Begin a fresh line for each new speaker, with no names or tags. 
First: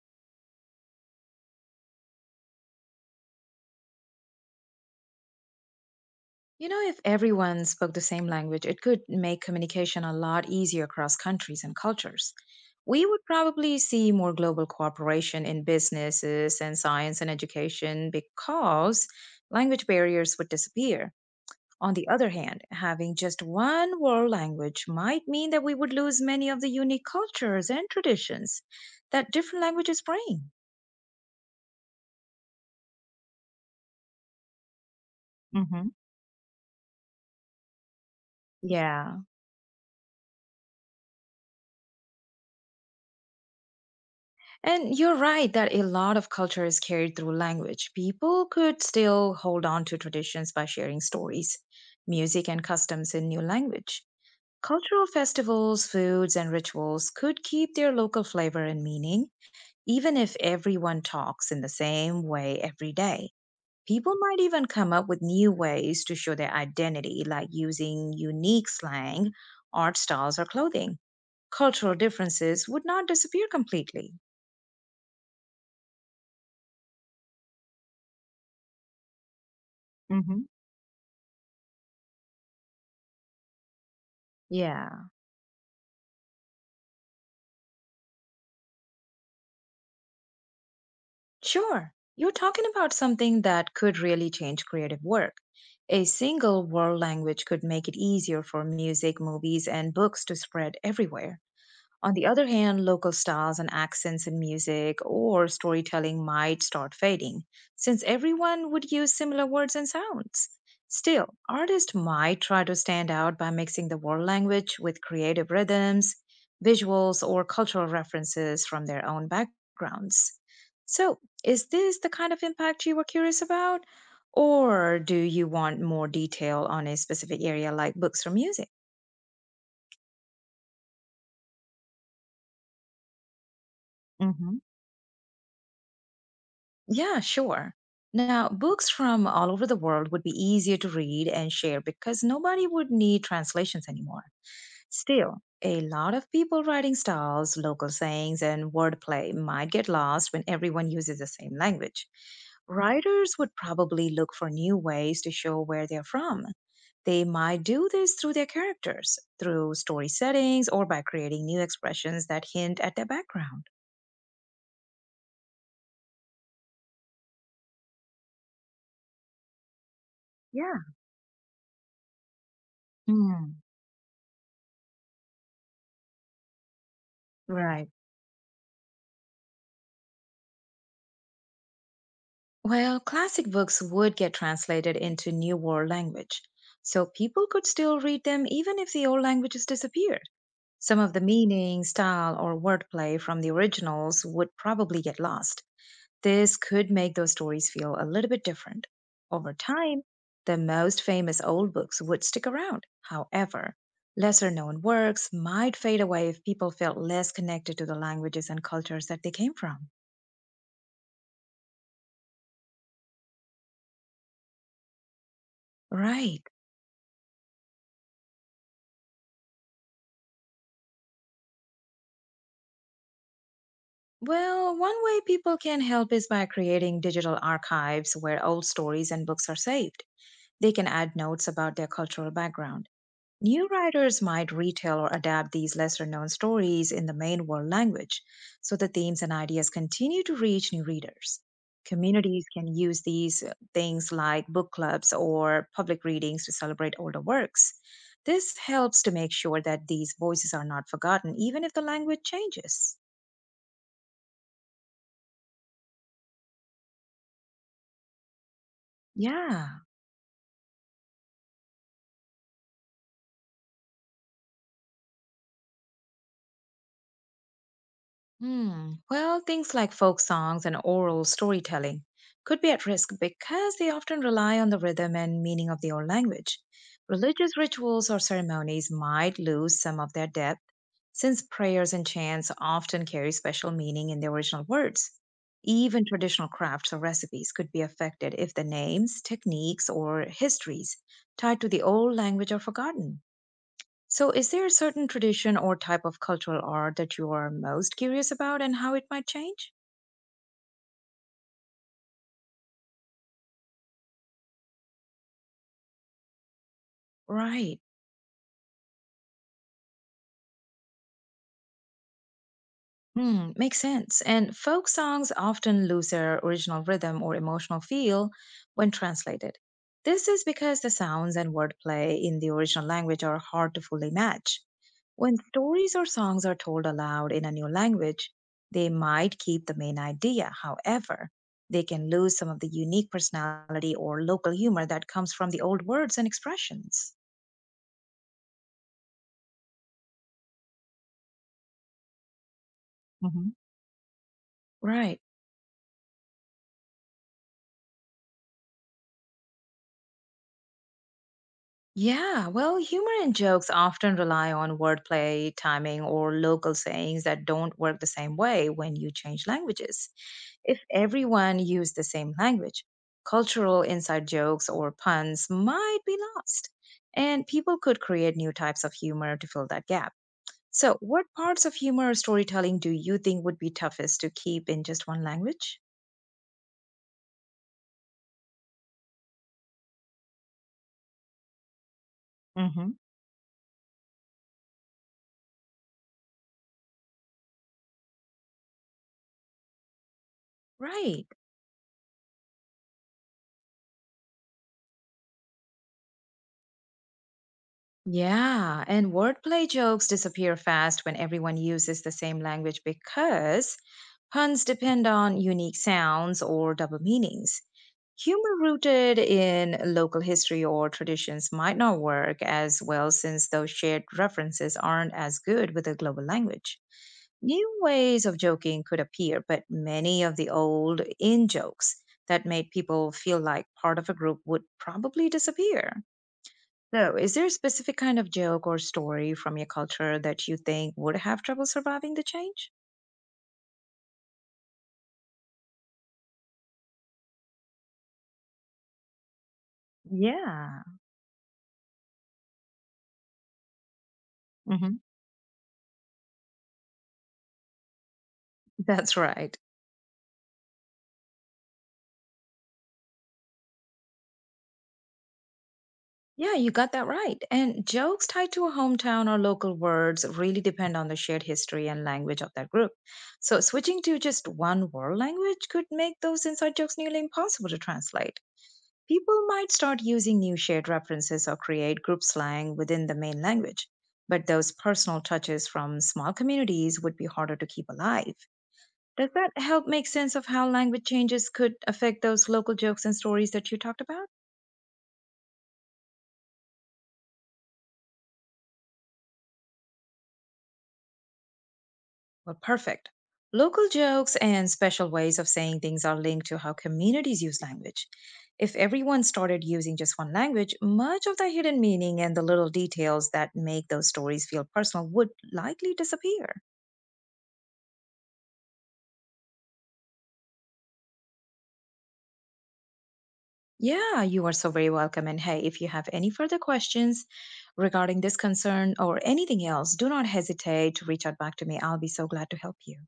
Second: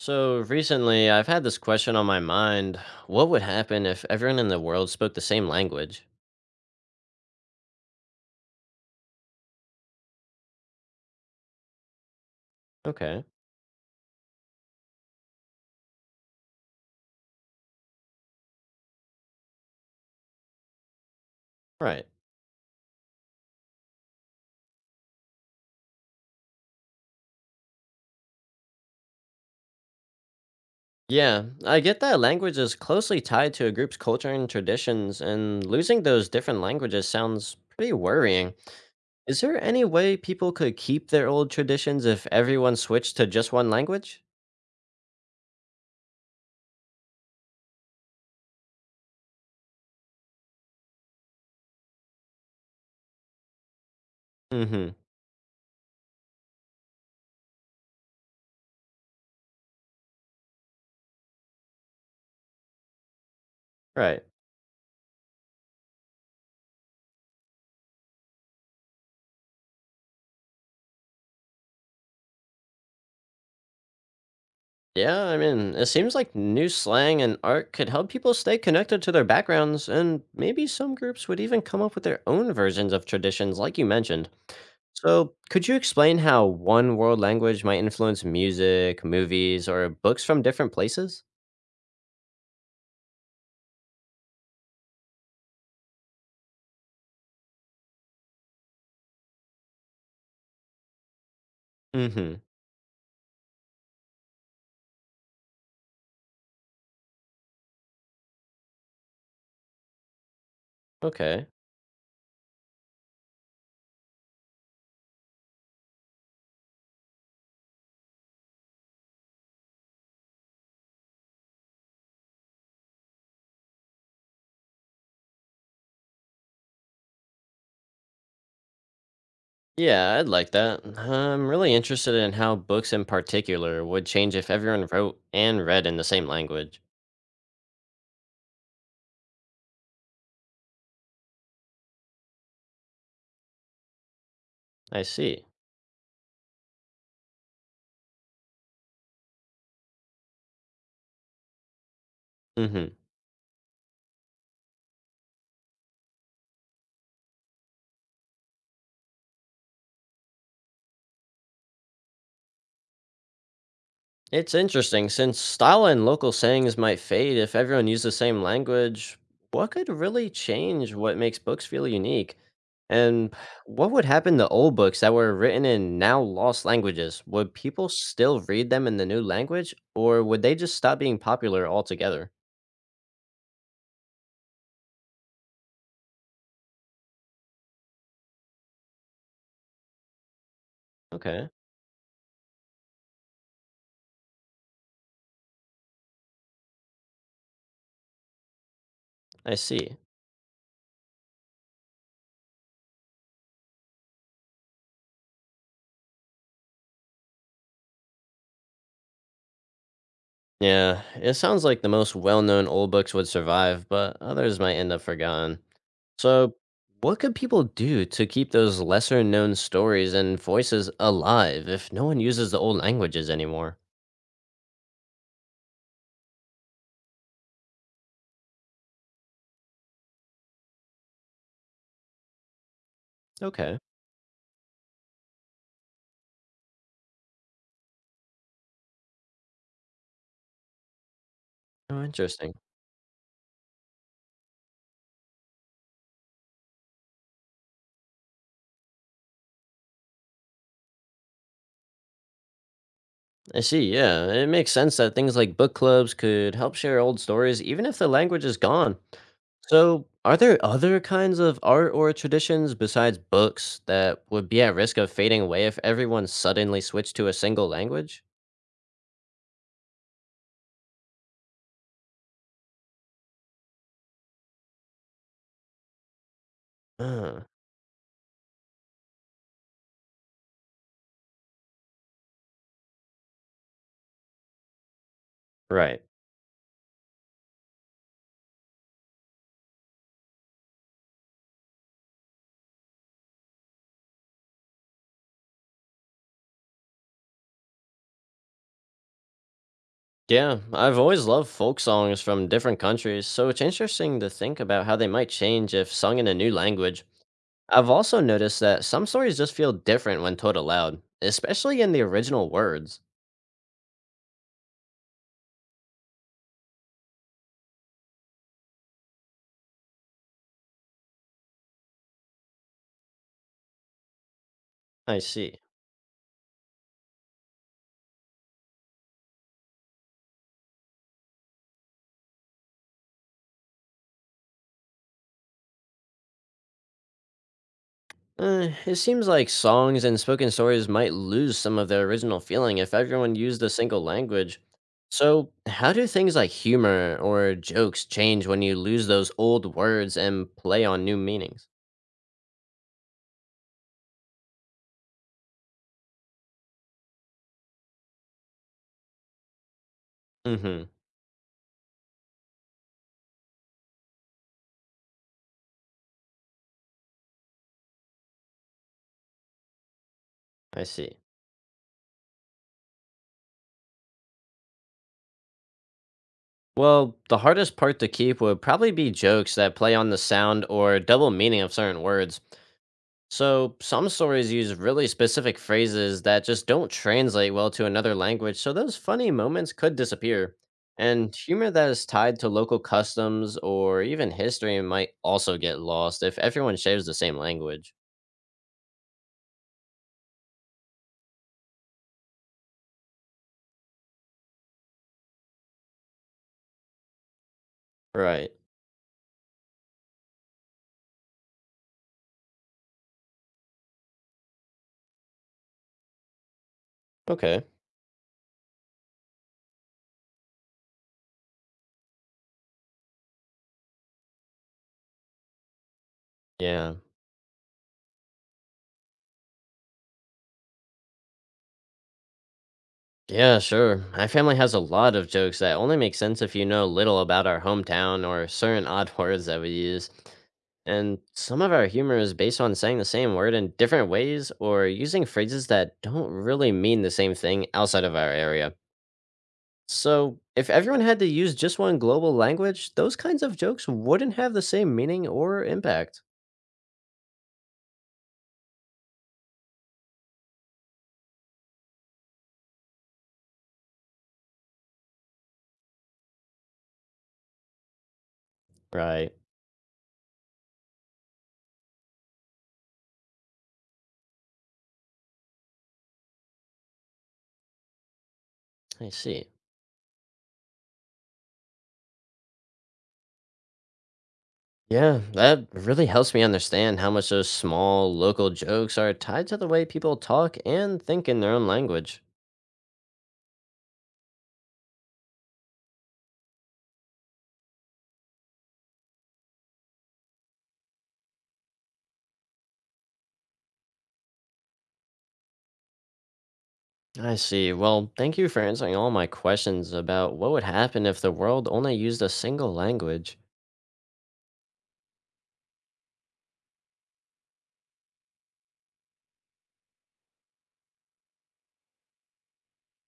So recently, I've had this question on my mind. What would happen if everyone in the world spoke the same language?
You know, if everyone spoke the same language, it could make communication a lot easier across countries and cultures. We
Okay,
would probably see more global cooperation in businesses and science and education because language barriers would disappear. On
right.
the other hand, having just one world language might mean that we would lose many of the unique cultures and traditions that different languages bring.
Yeah, I get that language is closely tied to a group's culture and traditions, and
hmm
losing those different languages sounds pretty worrying.
Yeah.
Is there any way people could keep their old traditions if everyone switched to just one language?
And you're right that a lot of culture is carried through language. People could still hold on to traditions by sharing stories, music, and customs in new language.
Mm hmm,
Cultural festivals, foods, and rituals could keep their local flavor and meaning, even if everyone talks in the same way every day. People
right.
might even come up with new ways to show their identity, like using unique slang, art styles, or clothing. Cultural differences would not disappear completely.
Yeah, I mean, it seems like new slang and art could help people stay connected to their backgrounds, and
hmm
maybe some groups would even come up with their own versions of traditions, like you mentioned.
Yeah.
So, could you explain how one world language might influence music, movies, or books from different places?
Sure. You're talking about something that could really change creative work. A single world language could make it easier for music, movies, and books to spread everywhere. On the
Mm-hmm.
other hand, local styles and accents in music or storytelling might start fading, since everyone would use similar words and sounds. Still,
Okay.
artists might try to stand out by mixing the world language with creative rhythms, visuals, or cultural references from their own backgrounds. So, is this the kind of impact you were curious about? Or do you want more detail on a specific area like books or music?
Yeah, I'd like that. I'm really interested in how books in particular would change if everyone wrote and read in the same language.
Yeah, sure. Now, books from all over the world would be easier to read and share because nobody would need translations anymore.
I
Still,
see.
a lot of people writing styles, local sayings, and wordplay might get lost when everyone uses the same language.
Mm-hmm.
Writers would probably look for new ways to show where they're from. They might do this through their characters, through story settings, or by creating new expressions that hint at their background.
It's interesting since style and local sayings might fade if everyone used the same language. What could really
Yeah.
change what makes books feel unique? And
Hmm.
what would happen to old books that were written in now lost languages? Would
Right.
people still read them in the new language, or would they just stop being popular altogether?
Well, classic books would get translated into new world language, so people could still read them even if the old languages disappeared. Some of the
Okay,
meaning, style, or wordplay from the originals would probably get lost. This could make those stories feel a little bit different.
I
Over
see.
time, the most famous old books would stick around. However, lesser known works might fade away if people felt less connected to the languages and cultures that they came from.
Yeah, it sounds like the most well known old books would survive, but others might end up forgotten.
Right.
So, what could people do to keep those lesser known stories and voices alive if no one uses the old languages anymore?
Well, one way people can help is by creating digital archives where old stories and books are saved. They can add notes about their cultural background. New
Okay.
writers might retell or adapt these lesser known stories in the main world language so the themes and ideas continue to reach new readers.
Oh,
Communities
interesting.
can use these things like book clubs or public readings to celebrate older works. This helps to make sure that these voices are not forgotten, even if the language changes.
I see. Yeah. It makes sense that things like book clubs could help share old stories even if the language is gone.
Yeah.
So, are there other kinds of art or traditions besides books that would be at risk of fading away if everyone suddenly switched to a single language?
Hmm. Well, things like folk songs and oral storytelling could be at risk because they often rely on the rhythm and meaning of the old language.
Uh,
Religious rituals or ceremonies might lose some of their depth since prayers and chants often carry special meaning in the original words.
right.
Even traditional crafts or recipes could be affected if the names, techniques, or histories tied to the old language are forgotten. So, is there a certain tradition or type of cultural art that you are most curious about and how it might change?
Yeah, I've always loved folk songs from different countries, so it's interesting to think about how they might change if sung in a new language.
Right.
I've also noticed that some stories just feel different when told aloud, especially in the original words.
Hmm, makes sense. And folk songs often lose their original rhythm or emotional feel when translated. This is because the sounds and wordplay in the original language are hard to fully match.
I
When
see.
stories or songs are told aloud in a new language, they might keep the main idea. However, they can lose some of the unique personality or local humor that comes from the old words and expressions.
It seems like songs and spoken stories might lose some of their original feeling if everyone
hmm
used a single language.
Right.
So, how do things like humor or jokes change when you lose those old words and play on new meanings?
Yeah, well, humor and jokes often rely on wordplay, timing, or local sayings that don't work the same way when you change languages.
Mm
If
hmm,
everyone used the same language, cultural inside jokes or puns might be lost, and people could create new types of humor to fill that gap.
I
So,
see.
what parts of humor or storytelling do you think would be toughest to keep in just one language?
Well, the hardest part to keep would probably be jokes that play on the sound or double meaning of certain words.
hmm
So, some stories use really specific phrases that just don't translate well to another language, so those funny moments could disappear.
Right.
And humor that is tied to local customs or even history might also get lost if everyone shares the same language.
Yeah. And wordplay jokes disappear fast when everyone uses the same language because puns depend on unique sounds or double meanings.
Right.
Humor rooted in local history or traditions might not work as well since those shared references aren't as good with a global language.
Okay.
New ways of joking could appear, but many of the old in jokes that made people feel like part of a group would probably disappear.
Yeah.
So, is there a specific kind of joke or story from your culture that you think would have trouble surviving the change?
Yeah, sure. My family has a lot of jokes that only make sense if you know little about our hometown or certain odd words that we use.
Yeah,
And some of our humor is based on saying the same word in different ways or
hmm
using phrases that don't really mean the same thing outside of our area.
that's right.
So, if everyone had to use just one global language, those kinds of jokes wouldn't have the same meaning or impact.
Yeah, you got that right. And jokes tied to a hometown or local words really depend on the shared history and language of that group. So, switching to just one world language could make those inside jokes nearly impossible to translate.
Right.
People might start using new shared references or create group slang within the main language, but those personal touches from small communities would be harder to keep alive.
I
Does
see.
that help make sense of how language changes could affect those local jokes and stories that you talked about?
Yeah, that really helps me understand how much those small local jokes are tied to the way people talk and think in their own language.
Well, perfect. Local jokes and special ways of saying things are linked to how communities use language. If everyone started using just one language, much of the hidden meaning and the little details that make those stories feel personal would likely disappear.
I see. Well, thank you for answering all my questions about what would happen if the world only used a single language.
Yeah, you are so very welcome. And hey, if you have any further questions regarding this concern or anything else, do not hesitate to reach out back to me. I'll be so glad to help you.